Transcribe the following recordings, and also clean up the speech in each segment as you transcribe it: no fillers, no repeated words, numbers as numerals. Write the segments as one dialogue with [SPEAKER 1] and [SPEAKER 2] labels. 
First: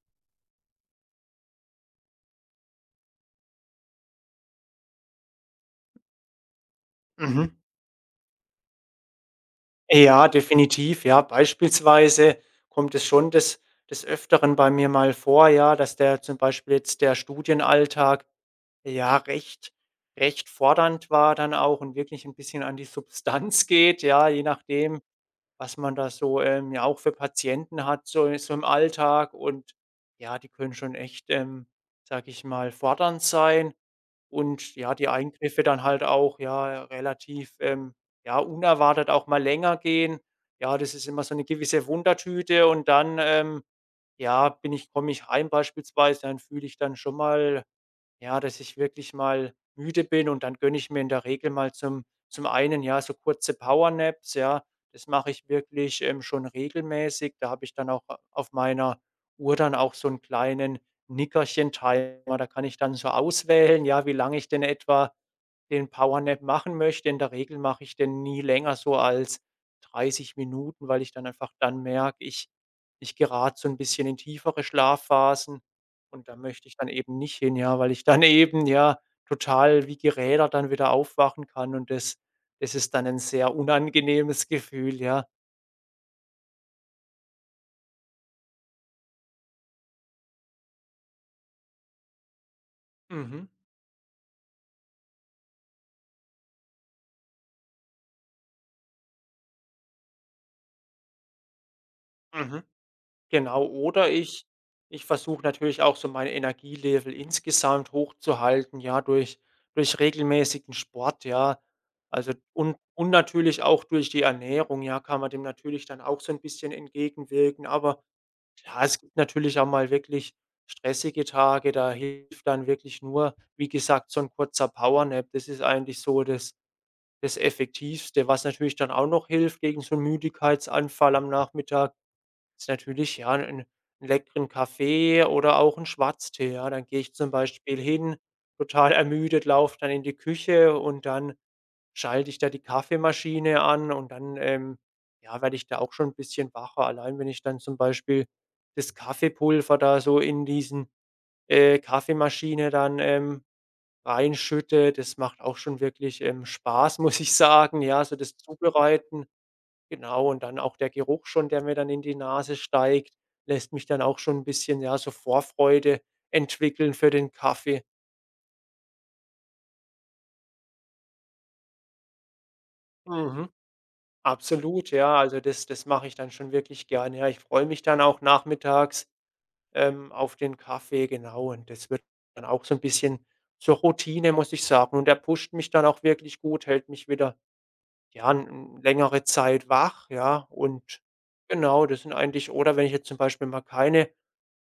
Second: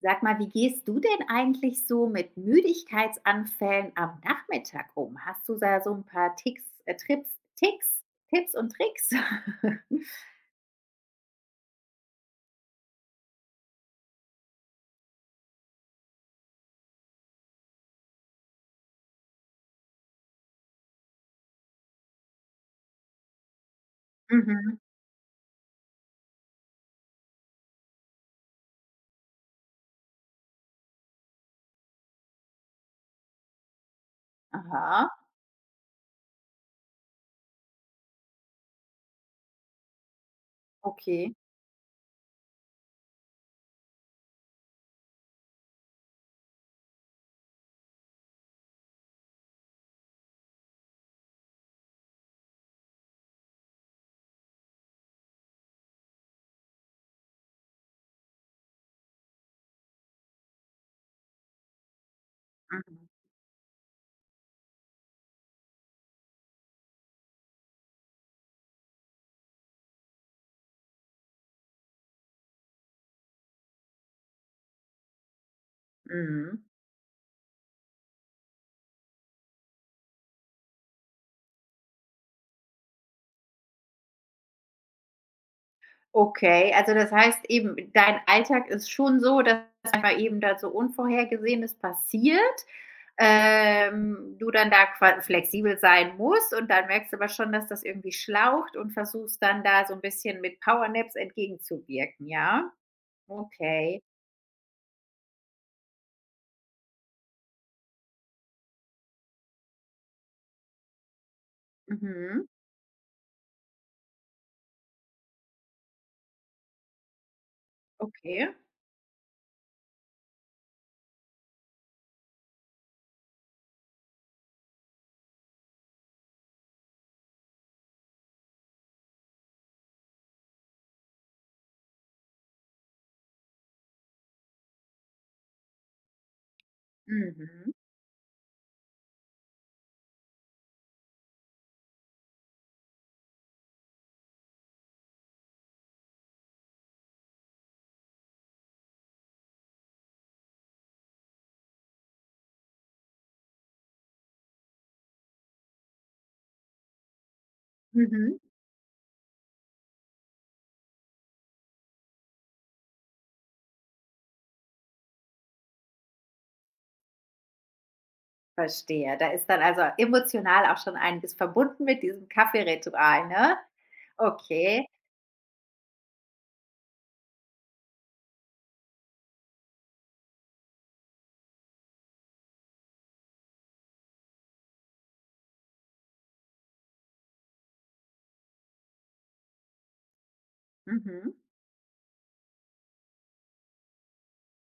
[SPEAKER 1] Sag mal, wie gehst du denn eigentlich so mit Müdigkeitsanfällen am Nachmittag um? Hast du da so ein paar Ticks Trips
[SPEAKER 2] Mhm.
[SPEAKER 1] Ticks Tipps und Tricks?
[SPEAKER 2] Ja, definitiv. Ja, beispielsweise kommt es schon des Öfteren bei mir mal vor, ja, dass der zum Beispiel jetzt der Studienalltag, ja, recht fordernd war dann auch und wirklich ein bisschen an die Substanz geht, ja, je
[SPEAKER 1] Mhm.
[SPEAKER 2] nachdem, was man da so, ja auch für Patienten hat, so im Alltag und ja, die können schon echt, sage ich mal, fordernd sein. Und ja,
[SPEAKER 1] Aha,
[SPEAKER 2] die Eingriffe dann halt auch, ja, relativ, ja, unerwartet auch mal länger gehen. Ja, das ist immer
[SPEAKER 1] okay.
[SPEAKER 2] so eine gewisse Wundertüte und dann, ja, bin ich komme ich heim beispielsweise, dann fühle ich dann schon mal ja, dass ich wirklich mal müde bin und dann gönne ich mir in der Regel mal zum einen, ja, so kurze Powernaps, ja. Das mache ich wirklich, schon regelmäßig. Da habe ich dann auch auf meiner Uhr dann auch so einen kleinen Nickerchen-Timer. Da kann ich dann
[SPEAKER 1] Mhm.
[SPEAKER 2] so auswählen, ja, wie lange ich denn etwa den Powernap machen möchte. In der Regel mache ich den nie länger so als 30 Minuten, weil ich dann einfach dann merke, ich gerate so ein bisschen in tiefere Schlafphasen und da
[SPEAKER 1] Mhm.
[SPEAKER 2] möchte ich dann eben nicht hin, ja, weil ich dann eben, ja, total wie gerädert dann wieder aufwachen kann und das ist dann ein sehr unangenehmes Gefühl, ja.
[SPEAKER 1] Okay, also das heißt eben, dein Alltag ist schon so, dass manchmal eben da so Unvorhergesehenes passiert,
[SPEAKER 2] Mhm.
[SPEAKER 1] du dann da qua flexibel sein musst und dann merkst du aber schon, dass das irgendwie schlaucht und versuchst dann da so ein bisschen mit Powernaps entgegenzuwirken,
[SPEAKER 2] Mhm.
[SPEAKER 1] ja?
[SPEAKER 2] Genau,
[SPEAKER 1] Okay.
[SPEAKER 2] oder ich versuche natürlich auch so mein Energielevel insgesamt hochzuhalten, ja, durch regelmäßigen Sport, ja. Also,
[SPEAKER 1] Mhm.
[SPEAKER 2] und natürlich auch durch die Ernährung, ja, kann man dem natürlich dann auch so ein bisschen entgegenwirken. Aber
[SPEAKER 1] Okay.
[SPEAKER 2] klar, es gibt natürlich auch mal wirklich stressige Tage, da hilft dann wirklich nur, wie gesagt, so ein kurzer Power Nap. Das ist eigentlich so das Effektivste, was natürlich dann auch noch hilft gegen so einen Müdigkeitsanfall am Nachmittag. Ist natürlich, ja, 'n leckeren Kaffee oder auch 'n Schwarztee, ja. Dann gehe ich zum
[SPEAKER 1] Mhm.
[SPEAKER 2] Beispiel hin, total ermüdet, laufe dann in die Küche und dann schalte ich da die Kaffeemaschine an und dann, ja, werde ich da auch schon 'n bisschen wacher. Allein wenn ich dann zum Beispiel das Kaffeepulver da so in Kaffeemaschine dann, reinschütte, das macht auch schon wirklich, Spaß, muss ich sagen, ja, so das
[SPEAKER 1] Mhm.
[SPEAKER 2] Zubereiten. Genau, und dann auch der Geruch schon, der mir dann in die Nase steigt, lässt mich dann auch schon ein bisschen, ja, so Vorfreude entwickeln für den Kaffee.
[SPEAKER 1] Verstehe. Da ist dann also emotional auch schon einiges verbunden mit diesem Kaffeeritual,
[SPEAKER 2] Mhm,
[SPEAKER 1] ne? Okay.
[SPEAKER 2] absolut, ja. Also, das mache ich dann schon wirklich gerne. Ja, ich freue mich dann auch nachmittags, auf den Kaffee, genau. Und das wird dann auch so ein bisschen zur Routine, muss ich sagen. Und er pusht mich dann auch wirklich gut, hält mich wieder ja, 'n längere Zeit wach, ja, und
[SPEAKER 1] Mhm.
[SPEAKER 2] genau, das sind eigentlich oder wenn ich jetzt zum Beispiel mal keine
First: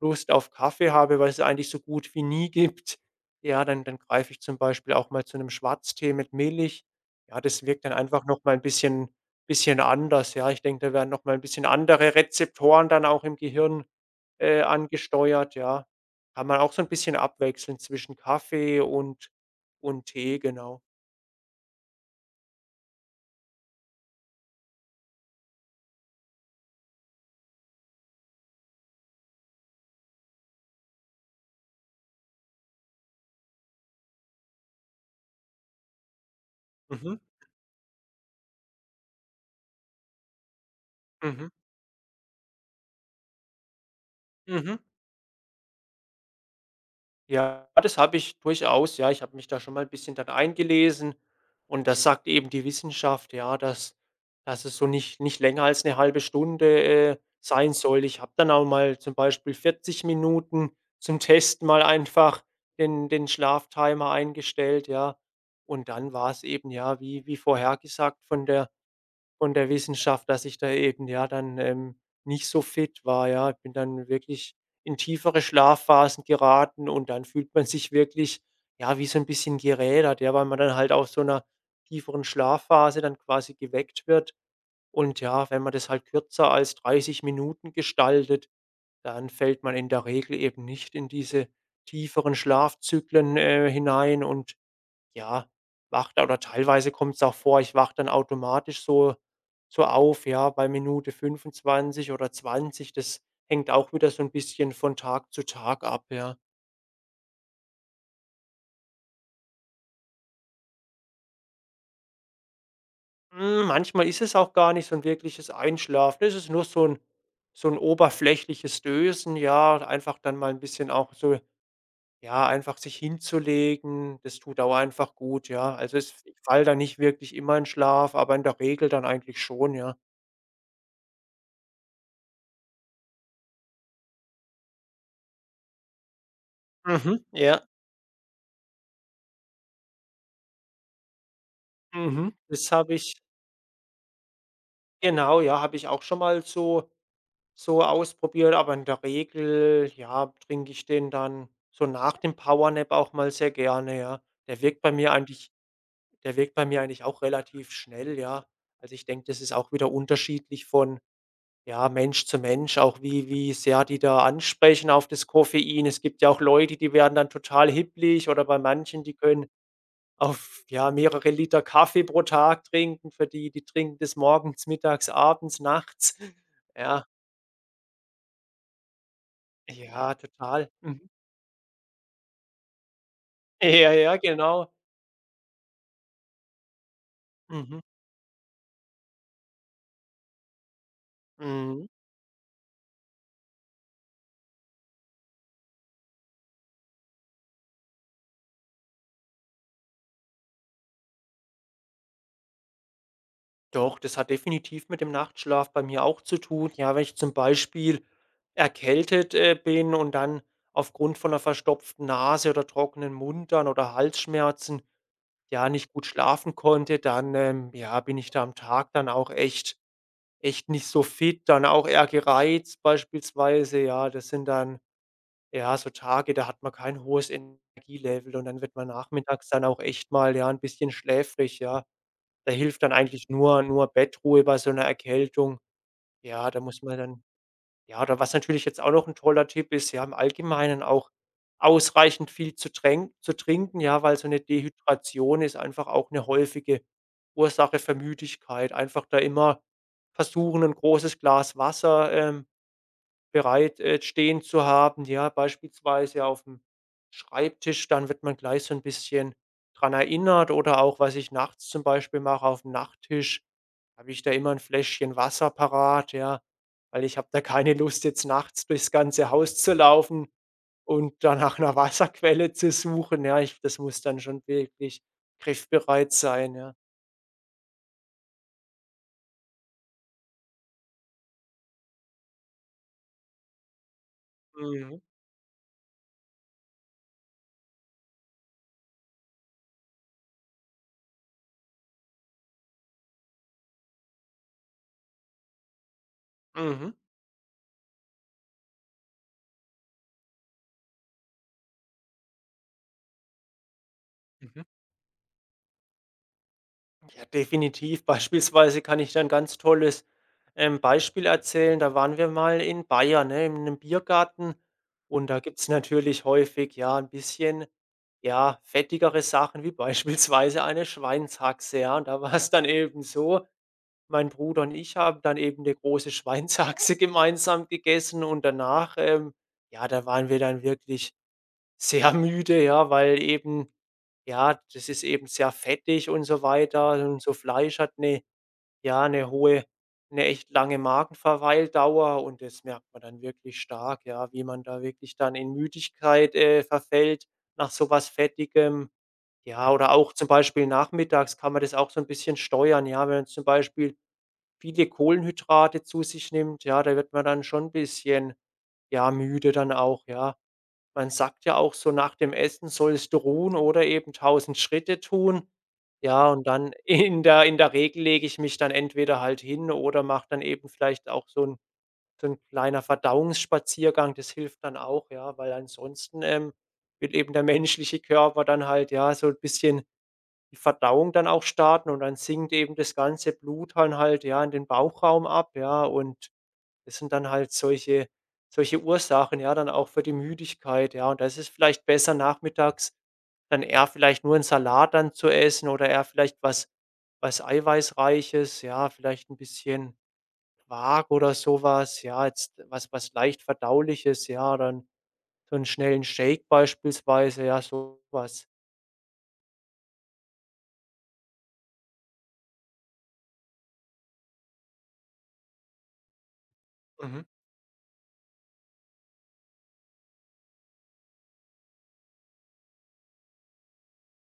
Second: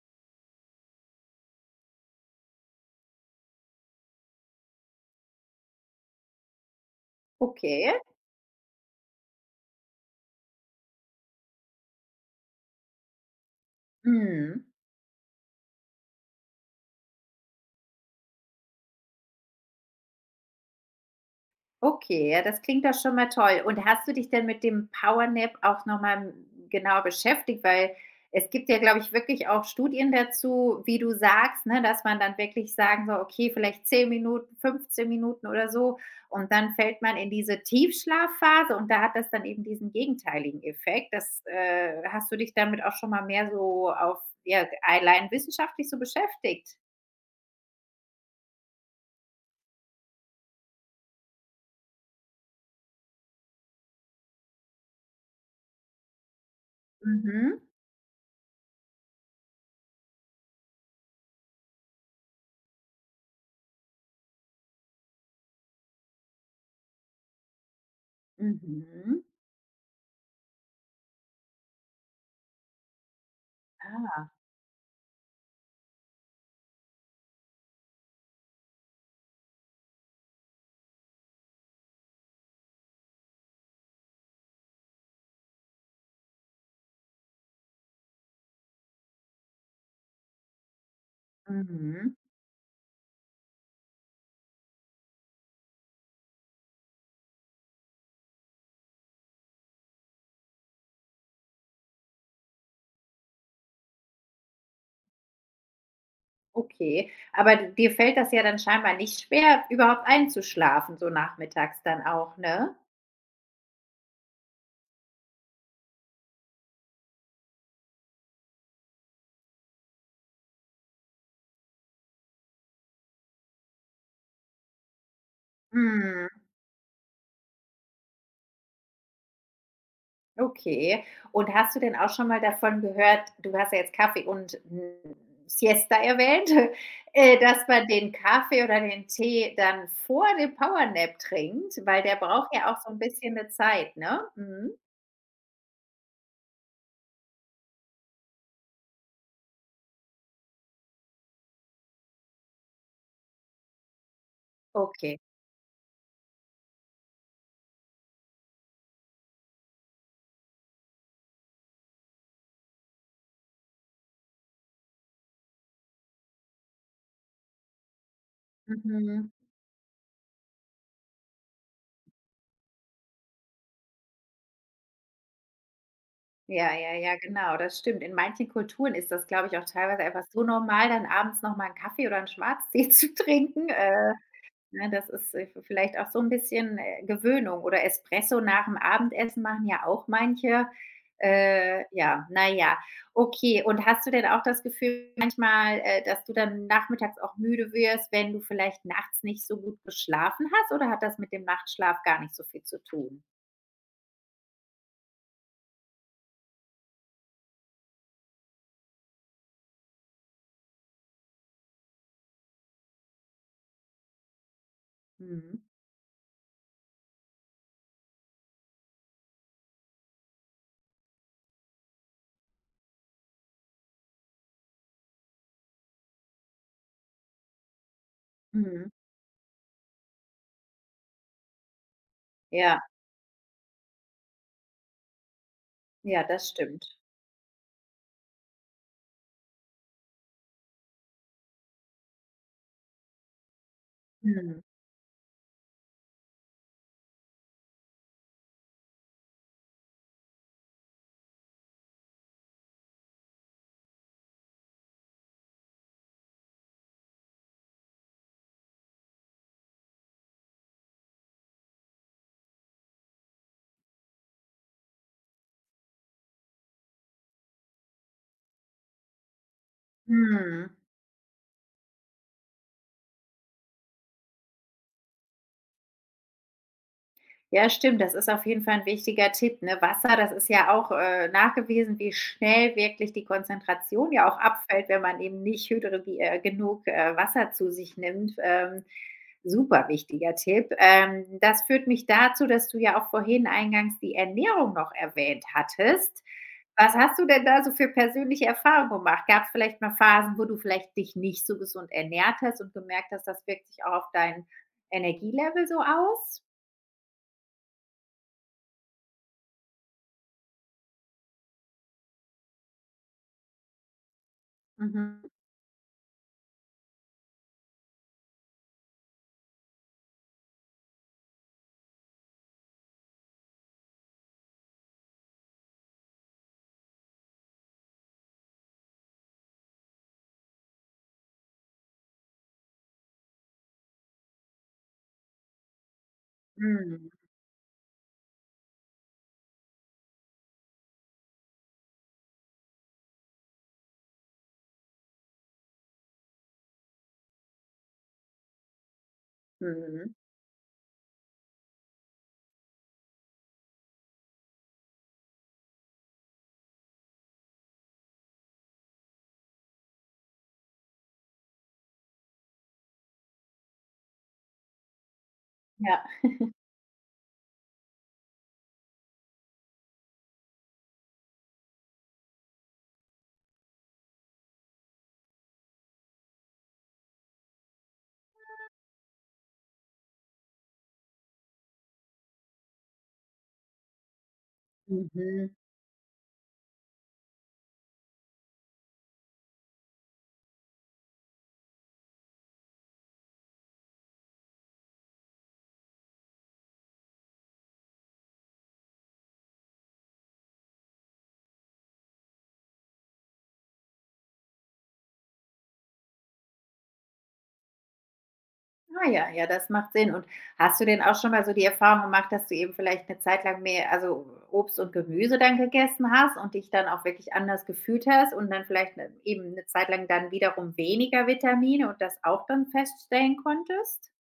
[SPEAKER 2] Lust auf Kaffee habe, weil es eigentlich so gut wie nie gibt, ja, dann greife ich zum Beispiel auch mal zu einem Schwarztee mit Milch. Ja, das wirkt dann
[SPEAKER 1] Okay.
[SPEAKER 2] einfach noch mal 'n bisschen anders, ja. Ich denke, da werden noch mal 'n bisschen andere Rezeptoren dann auch im Gehirn,
[SPEAKER 1] Mhm.
[SPEAKER 2] angesteuert, ja. Kann man auch so ein bisschen abwechseln zwischen Kaffee und Tee, genau.
[SPEAKER 1] Okay, ja, das klingt doch schon mal toll. Und hast du dich denn mit dem Power Nap auch noch mal, hm, genauer beschäftigt? Weil es gibt ja, glaube ich, wirklich auch Studien dazu, wie du sagst, ne, dass man dann wirklich sagen soll: „Okay, vielleicht 10 Minuten, 15 Minuten oder so“, und dann fällt
[SPEAKER 2] Mhm,
[SPEAKER 1] man in diese Tiefschlafphase und da hat das dann eben diesen gegenteiligen Effekt.
[SPEAKER 2] mhm,
[SPEAKER 1] Hast du dich damit auch schon mal mehr so auf, ja,
[SPEAKER 2] mhm.
[SPEAKER 1] allein wissenschaftlich so beschäftigt?
[SPEAKER 2] Ja, das habe ich durchaus. Ja, ich habe mich da schon mal ein bisschen dann eingelesen und das sagt eben die Wissenschaft, ja, dass es so nicht länger als eine halbe Stunde,
[SPEAKER 1] Mhm,
[SPEAKER 2] sein soll. Ich habe dann auch mal zum Beispiel 40 Minuten zum Testen mal einfach den Schlaftimer eingestellt, ja. Und dann war es eben, ja, wie vorhergesagt von der
[SPEAKER 1] mhm.
[SPEAKER 2] von der Wissenschaft, dass ich da eben, ja, dann, nicht so fit war, ja. Ich bin dann
[SPEAKER 1] Ah,
[SPEAKER 2] wirklich in tiefere Schlafphasen geraten und dann fühlt man sich wirklich, ja, wie so ein bisschen gerädert, ja, weil man dann halt aus so einer tieferen Schlafphase dann quasi geweckt wird. Und ja, wenn man das halt kürzer als 30 Minuten gestaltet, dann fällt man in der Regel eben nicht in diese
[SPEAKER 1] mhm.
[SPEAKER 2] tieferen Schlafzyklen, hinein und ja, wache da oder teilweise kommt es auch vor, ich wache dann automatisch so auf, ja, bei Minute 25 oder 20. Das hängt auch wieder so ein bisschen von Tag zu Tag ab, ja.
[SPEAKER 1] Okay, aber dir fällt das ja dann scheinbar nicht schwer, überhaupt einzuschlafen, so nachmittags dann auch, ne?
[SPEAKER 2] Hm, manchmal ist es auch gar nicht so ein wirkliches Einschlafen. Es ist nur so ein oberflächliches Dösen, ja, einfach dann mal ein bisschen auch so ja, einfach sich hinzulegen, das tut auch einfach gut, ja. Also, es
[SPEAKER 1] Mhm,
[SPEAKER 2] ich falle da nicht wirklich immer in Schlaf, aber in der Regel dann eigentlich schon, ja.
[SPEAKER 1] okay. Und hast du denn auch schon mal davon gehört, du hast ja jetzt Kaffee und, hm, Siesta erwähnt,
[SPEAKER 2] Mhm, ja.
[SPEAKER 1] dass man den Kaffee oder den Tee dann vor dem Powernap trinkt, weil der
[SPEAKER 2] Mhm.
[SPEAKER 1] braucht
[SPEAKER 2] Das
[SPEAKER 1] ja auch so
[SPEAKER 2] habe
[SPEAKER 1] ein
[SPEAKER 2] ich
[SPEAKER 1] bisschen eine Zeit, ne? Mhm.
[SPEAKER 2] genau, ja, habe ich auch schon mal so ausprobiert, aber in der Regel, ja, trinke ich den dann so nach dem Power Nap auch mal sehr gerne, ja. Der wirkt bei mir
[SPEAKER 1] Okay.
[SPEAKER 2] eigentlich Der wirkt bei mir eigentlich auch relativ schnell, ja. Also, ich denke, das ist auch wieder unterschiedlich von, ja, Mensch zu Mensch, auch wie sehr die da ansprechen auf das Koffein. Es gibt ja auch Leute, die werden dann total hibbelig oder bei manchen, die
[SPEAKER 1] Mhm.
[SPEAKER 2] können auf, ja, mehrere Liter Kaffee pro Tag trinken. Für die, die trinken das morgens, mittags, abends, nachts.
[SPEAKER 1] Ja, ja,
[SPEAKER 2] Ja,
[SPEAKER 1] ja, genau, das stimmt. In manchen Kulturen ist das, glaube ich, auch teilweise
[SPEAKER 2] ja,
[SPEAKER 1] einfach so
[SPEAKER 2] total.
[SPEAKER 1] normal, dann
[SPEAKER 2] Mhm.
[SPEAKER 1] abends noch mal 'n Kaffee oder einen Schwarztee zu trinken.
[SPEAKER 2] Ja,
[SPEAKER 1] Äh,
[SPEAKER 2] ja, genau.
[SPEAKER 1] ne, das ist, vielleicht auch so ein bisschen, Gewöhnung
[SPEAKER 2] Mhm.
[SPEAKER 1] oder Espresso nach dem Abendessen machen ja auch manche.
[SPEAKER 2] Mhm.
[SPEAKER 1] Ja, na ja. Okay, und hast du denn auch das Gefühl manchmal, dass du dann nachmittags auch müde wirst, wenn du vielleicht nachts nicht so gut geschlafen hast, oder hat das mit dem Nachtschlaf gar nicht so viel zu tun?
[SPEAKER 2] Doch, das hat definitiv mit dem Nachtschlaf bei mir auch zu tun. Ja, wenn ich zum Beispiel erkältet, bin und dann aufgrund von einer verstopften Nase oder trockenen Mund dann oder Halsschmerzen,
[SPEAKER 1] Mhm.
[SPEAKER 2] ja, nicht gut schlafen konnte, dann, ja, bin ich da am Tag dann auch echt nicht so fit, dann auch eher gereizt beispielsweise, ja. Das sind dann, ja, so Tage, da hat man kein hohes Energielevel und dann wird man
[SPEAKER 1] Mhm.
[SPEAKER 2] nachmittags dann auch echt mal, ja, ein bisschen schläfrig, ja. Da
[SPEAKER 1] Ja,
[SPEAKER 2] hilft dann eigentlich nur Bettruhe bei so einer Erkältung.
[SPEAKER 1] ja, das
[SPEAKER 2] Ja, da muss
[SPEAKER 1] stimmt.
[SPEAKER 2] man dann ja, oder was natürlich jetzt auch noch ein toller Tipp ist, ja, im Allgemeinen auch ausreichend viel zu trinken, ja, weil so eine
[SPEAKER 1] Mhm.
[SPEAKER 2] Dehydration ist einfach auch eine häufige Ursache für Müdigkeit. Einfach da immer versuchen, ein großes Glas Wasser, bereit, stehen zu haben. Ja, beispielsweise auf dem Schreibtisch, dann wird man gleich so ein bisschen dran erinnert oder auch, was ich nachts zum Beispiel mache, auf dem Nachttisch habe ich da immer ein Fläschchen Wasser parat, ja, weil ich habe da keine Lust, jetzt nachts durchs ganze Haus zu laufen
[SPEAKER 1] Mhm.
[SPEAKER 2] und da nach 'ner Wasserquelle zu suchen. Ja, ich das muss dann schon wirklich griffbereit sein, ja.
[SPEAKER 1] Ja, stimmt, das ist auf jeden Fall ein wichtiger Tipp, ne? Wasser, das ist ja auch, nachgewiesen, wie schnell wirklich die Konzentration ja auch abfällt,
[SPEAKER 2] Mhm,
[SPEAKER 1] wenn man eben nicht hydri genug, Wasser zu sich nimmt. Super wichtiger Tipp. Das führt mich dazu, dass du ja auch vorhin eingangs die Ernährung noch erwähnt hattest.
[SPEAKER 2] mhm.
[SPEAKER 1] Was hast du denn da so für persönliche Erfahrungen gemacht? Gab es vielleicht mal Phasen, wo du vielleicht dich nicht so gesund ernährt hast und gemerkt hast, das wirkt sich auch auf dein
[SPEAKER 2] Mhm.
[SPEAKER 1] Energielevel so aus?
[SPEAKER 2] Ja, definitiv. Beispielsweise kann ich da 'n ganz tolles, Beispiel erzählen. Da waren wir mal in Bayern, ne, in einem Biergarten
[SPEAKER 1] Mhm.
[SPEAKER 2] und da gibt's natürlich häufig, ja, ein bisschen, ja, fettigere Sachen wie beispielsweise eine Schweinshaxe, ja. Und da war es dann eben so, mein Bruder und ich haben dann eben eine große Schweinshaxe gemeinsam gegessen und danach, ja, da waren wir dann wirklich sehr müde, ja, weil eben ja, das ist eben sehr fettig und so weiter.
[SPEAKER 1] Mhm,
[SPEAKER 2] Und so Fleisch hat eine ja, eine hohe eine echt lange Magenverweildauer und das merkt man dann wirklich stark, ja, wie man da wirklich dann in Müdigkeit, verfällt nach sowas Fettigem. Ja, oder
[SPEAKER 1] mhm.
[SPEAKER 2] auch zum Beispiel nachmittags kann man das auch so ein bisschen steuern, ja, wenn man zum Beispiel viele Kohlenhydrate zu sich nimmt, ja, da wird man dann schon ein bisschen, ja, müde dann auch, ja. Man sagt ja auch so, nach dem Essen sollst du ruhen oder eben 1.000 Schritte tun.
[SPEAKER 1] Ja.
[SPEAKER 2] Ja, und dann in der Regel lege ich mich dann entweder halt hin oder mache dann eben vielleicht auch so ein kleiner Verdauungsspaziergang. Das hilft dann auch, ja, weil ansonsten, will eben der menschliche Körper dann halt, ja, so ein bisschen die Verdauung dann auch starten und dann sinkt eben das ganze Blut dann halt, ja, in den Bauchraum
[SPEAKER 1] Mhm.
[SPEAKER 2] ab, ja, und das sind dann halt solche Ursachen, ja, dann auch für die Müdigkeit, ja. Und da ist es vielleicht besser, nachmittags dann eher vielleicht nur 'n Salat dann zu essen oder eher vielleicht was Eiweißreiches, ja, vielleicht ein bisschen Quark oder sowas ja, jetzt was was leicht Verdauliches, ja, dann so einen schnellen Shake beispielsweise, ja, sowas.
[SPEAKER 1] Ah ja, ja, das macht Sinn. Und hast du denn auch schon mal so die Erfahrung gemacht, dass du eben vielleicht eine Zeit lang mehr, also, Obst und Gemüse dann gegessen hast und dich dann auch
[SPEAKER 2] Mhm.
[SPEAKER 1] wirklich anders gefühlt hast und dann vielleicht 'ne eben eine Zeit lang dann wiederum weniger Vitamine und das auch dann feststellen konntest?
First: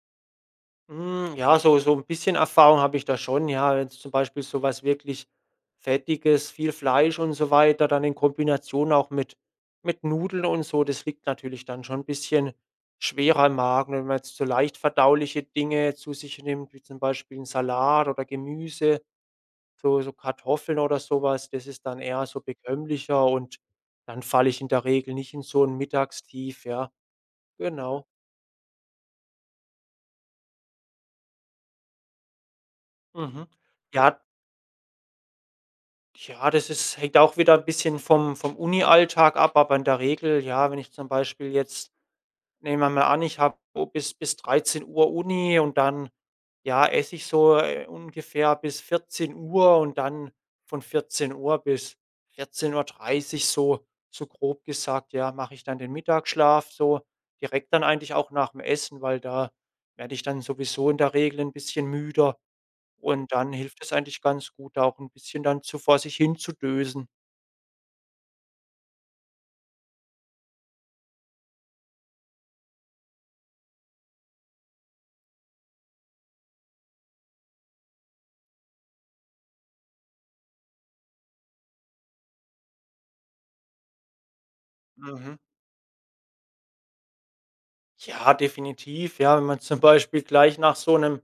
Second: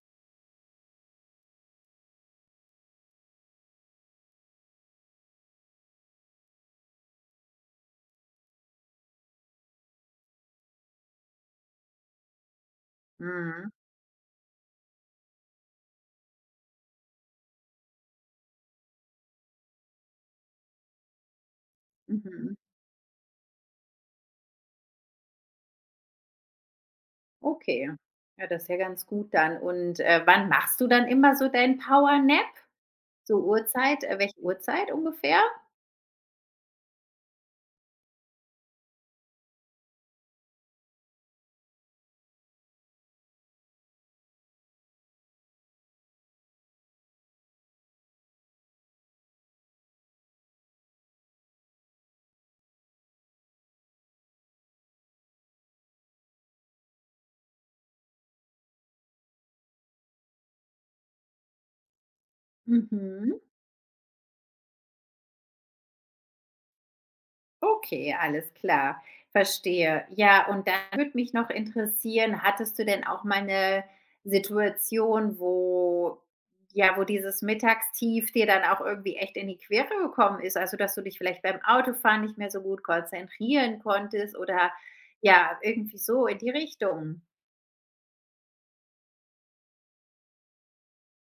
[SPEAKER 2] Hm, ja, so ein bisschen Erfahrung habe ich da schon, ja. Jetzt zum Beispiel so was wirklich Fettiges, viel Fleisch und so weiter, dann in Kombination auch mit Nudeln und so, das liegt natürlich dann schon 'n bisschen schwerer im
[SPEAKER 1] Mhm,
[SPEAKER 2] Magen. Wenn man jetzt so leicht verdauliche Dinge zu sich nimmt, wie zum Beispiel 'n Salat oder Gemüse, so Kartoffeln oder sowas, das ist dann eher so
[SPEAKER 1] mhm.
[SPEAKER 2] bekömmlicher und dann falle ich in der Regel nicht in so ein Mittagstief, ja.
[SPEAKER 1] Okay.
[SPEAKER 2] Genau.
[SPEAKER 1] Ja, das ist ja ganz gut dann. Und, wann machst du dann immer so deinen Power Nap? So
[SPEAKER 2] Mhm.
[SPEAKER 1] Uhrzeit
[SPEAKER 2] Ja,
[SPEAKER 1] welche Uhrzeit ungefähr?
[SPEAKER 2] ja, das ist hängt auch wieder 'n bisschen vom Uni-Alltag ab, aber in der Regel, ja, wenn ich zum Beispiel jetzt nehmen wir mal an, ich habe bis Uhr Uni und dann, ja, esse ich so, ungefähr bis 14 Uhr und dann von 14 Uhr bis 14:30 so grob gesagt, ja, mache ich dann den Mittagsschlaf so direkt dann eigentlich auch nach dem Essen, weil da werde ich dann sowieso in der Regel ein bisschen müder. Und
[SPEAKER 1] Mhm.
[SPEAKER 2] dann hilft es eigentlich ganz gut, da auch ein bisschen dann so vor sich hin zu dösen.
[SPEAKER 1] Okay, alles klar, verstehe. Ja, und dann würde mich noch interessieren, hattest du denn auch mal eine Situation, wo, ja, wo dieses Mittagstief dir dann auch irgendwie echt in die Quere gekommen ist? Also, dass du dich vielleicht beim Autofahren nicht mehr so gut konzentrieren konntest oder,
[SPEAKER 2] Mhm.
[SPEAKER 1] ja, irgendwie so in die Richtung?
[SPEAKER 2] Ja, definitiv, ja, wenn man zum Beispiel gleich nach so einem,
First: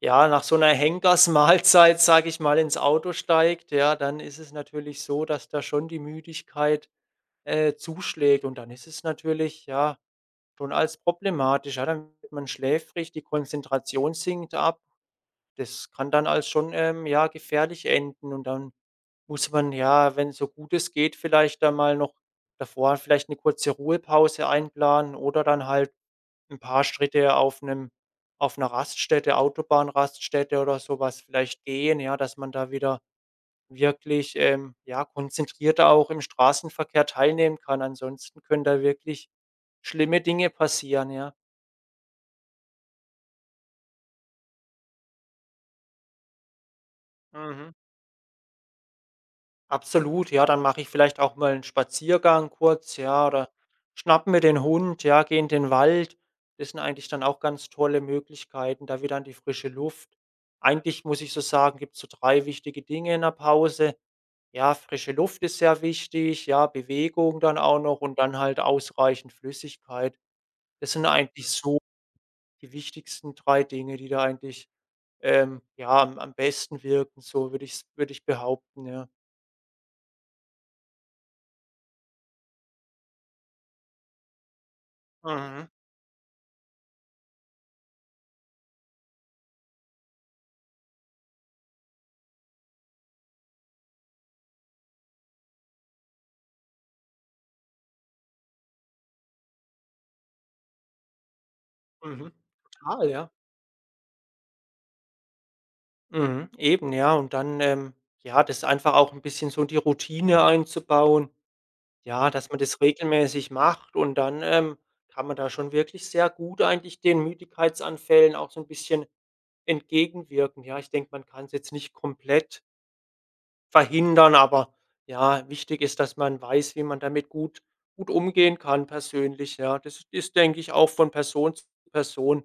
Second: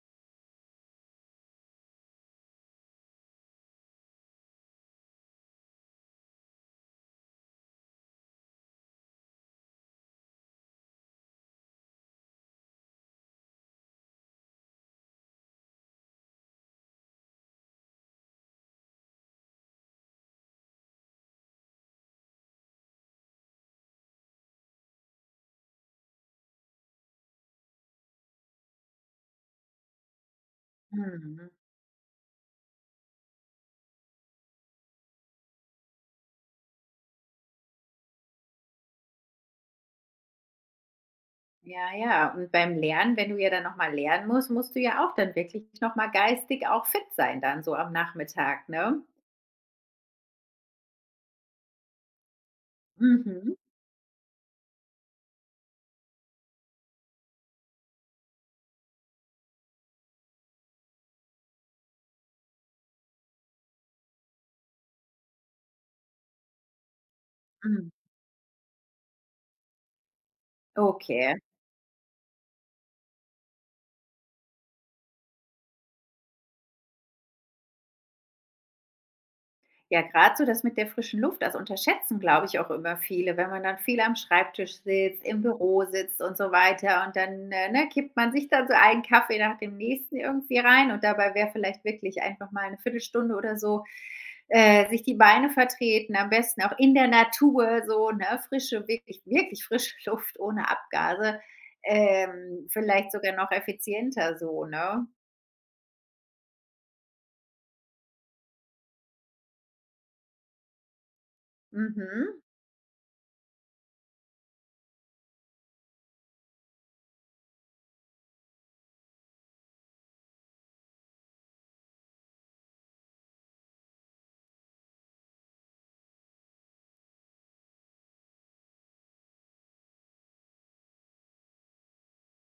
[SPEAKER 2] ja, nach so einer Henkersmahlzeit, sage ich mal, ins Auto steigt, ja, dann ist es natürlich so, dass da schon die Müdigkeit, zuschlägt und dann ist es natürlich, ja, schon als problematisch, ja, dann wird man schläfrig, die Konzentration sinkt ab. Das kann dann als schon, ja, gefährlich enden und dann muss man ja, wenn so gut es geht, vielleicht dann mal noch davor vielleicht eine kurze Ruhepause einplanen oder dann halt ein paar Schritte auf einer Raststätte, Autobahnraststätte oder sowas
[SPEAKER 1] Mhm.
[SPEAKER 2] vielleicht gehen, ja, dass man da wieder wirklich, ja, konzentrierter auch im Straßenverkehr teilnehmen kann. Ansonsten können da wirklich schlimme Dinge passieren, ja.
[SPEAKER 1] Ja, ja. Und beim Lernen, wenn du ja dann noch mal lernen musst, musst du ja auch dann wirklich noch mal geistig auch fit sein dann so
[SPEAKER 2] Mhm.
[SPEAKER 1] am Nachmittag, ne?
[SPEAKER 2] Absolut, ja, dann mache ich vielleicht auch mal einen Spaziergang kurz, ja, oder
[SPEAKER 1] Mhm.
[SPEAKER 2] schnappe mir den Hund, ja, gehe in den Wald. Das sind eigentlich dann auch ganz tolle Möglichkeiten, da wieder an die frische Luft. Eigentlich muss ich so sagen, gibt's so 3 wichtige Dinge in der Pause. Ja, frische Luft ist sehr wichtig, ja, Bewegung dann auch
[SPEAKER 1] Mhm.
[SPEAKER 2] noch und dann halt ausreichend Flüssigkeit. Das sind
[SPEAKER 1] Okay.
[SPEAKER 2] eigentlich so die wichtigsten 3 Dinge, die da eigentlich, ja, am besten wirken, so würde ich behaupten, ja.
[SPEAKER 1] Ja, gerade so das mit der frischen Luft, das unterschätzen, glaube ich, auch immer viele, wenn man dann viel am Schreibtisch sitzt, im
[SPEAKER 2] Mhm.
[SPEAKER 1] Büro sitzt und so weiter und dann, ne, kippt man sich dann so einen Kaffee nach dem nächsten irgendwie rein und dabei wäre vielleicht wirklich einfach mal eine Viertelstunde oder so, sich die Beine vertreten, am besten auch in der Natur so, ne, frische wirklich frische Luft ohne Abgase,
[SPEAKER 2] Mhm. Total,
[SPEAKER 1] vielleicht
[SPEAKER 2] ja.
[SPEAKER 1] sogar noch effizienter so, ne?
[SPEAKER 2] Mhm. Eben, ja. Und dann, ja, das einfach auch ein bisschen so die Routine einzubauen, ja,
[SPEAKER 1] Mhm.
[SPEAKER 2] dass man das regelmäßig macht und dann, kann man da schon wirklich sehr gut eigentlich den Müdigkeitsanfällen auch so ein bisschen entgegenwirken. Ja, ich denke, man kann es jetzt nicht komplett verhindern, aber ja, wichtig ist, dass man weiß, wie man damit gut umgehen kann persönlich, ja. Das ist, denke ich, auch von Person zu Person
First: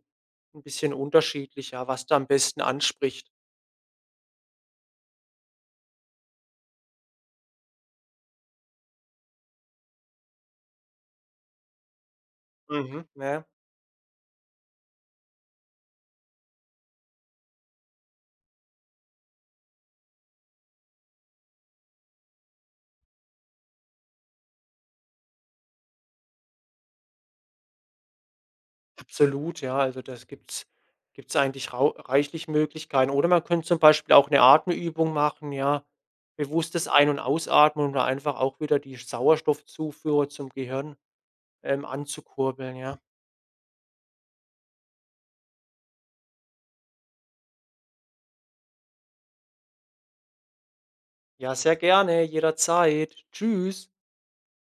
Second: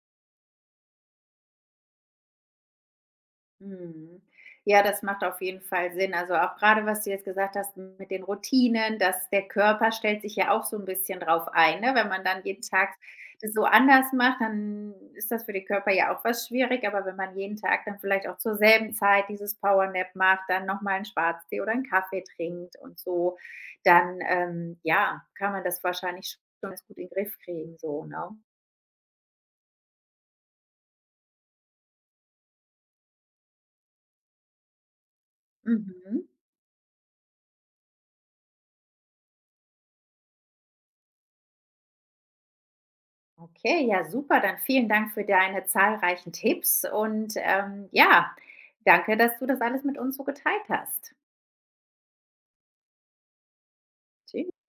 [SPEAKER 2] ein bisschen unterschiedlich, ja, was da am besten anspricht.
[SPEAKER 1] Mhm. Ja, das macht auf jeden Fall Sinn. Also auch gerade, was du jetzt gesagt hast mit den Routinen, dass der Körper stellt sich ja auch so ein bisschen drauf ein, ne? Wenn man dann jeden Tag
[SPEAKER 2] Mhm, ja,
[SPEAKER 1] das so anders macht, dann ist das für den Körper ja auch was schwierig, aber wenn man jeden Tag dann vielleicht auch zur selben Zeit dieses Power Nap macht, dann noch mal 'n Schwarztee oder einen Kaffee trinkt und so, dann, ja, kann man das wahrscheinlich schon ganz gut in den Griff kriegen so, ne?
[SPEAKER 2] absolut, ja. Also, das gibt's eigentlich rau reichlich Möglichkeiten. Oder man könnte zum Beispiel auch eine Atemübung machen, ja.
[SPEAKER 1] Mhm.
[SPEAKER 2] Bewusstes Ein und Ausatmen, um da einfach auch wieder die Sauerstoffzufuhr zum Gehirn, anzukurbeln, ja.
[SPEAKER 1] Okay, ja, super. Dann vielen Dank für deine zahlreichen Tipps und ja, danke, dass du das alles mit uns so geteilt hast.
[SPEAKER 2] Ja, sehr gerne, jederzeit. Tschüss.
[SPEAKER 1] Tschüss.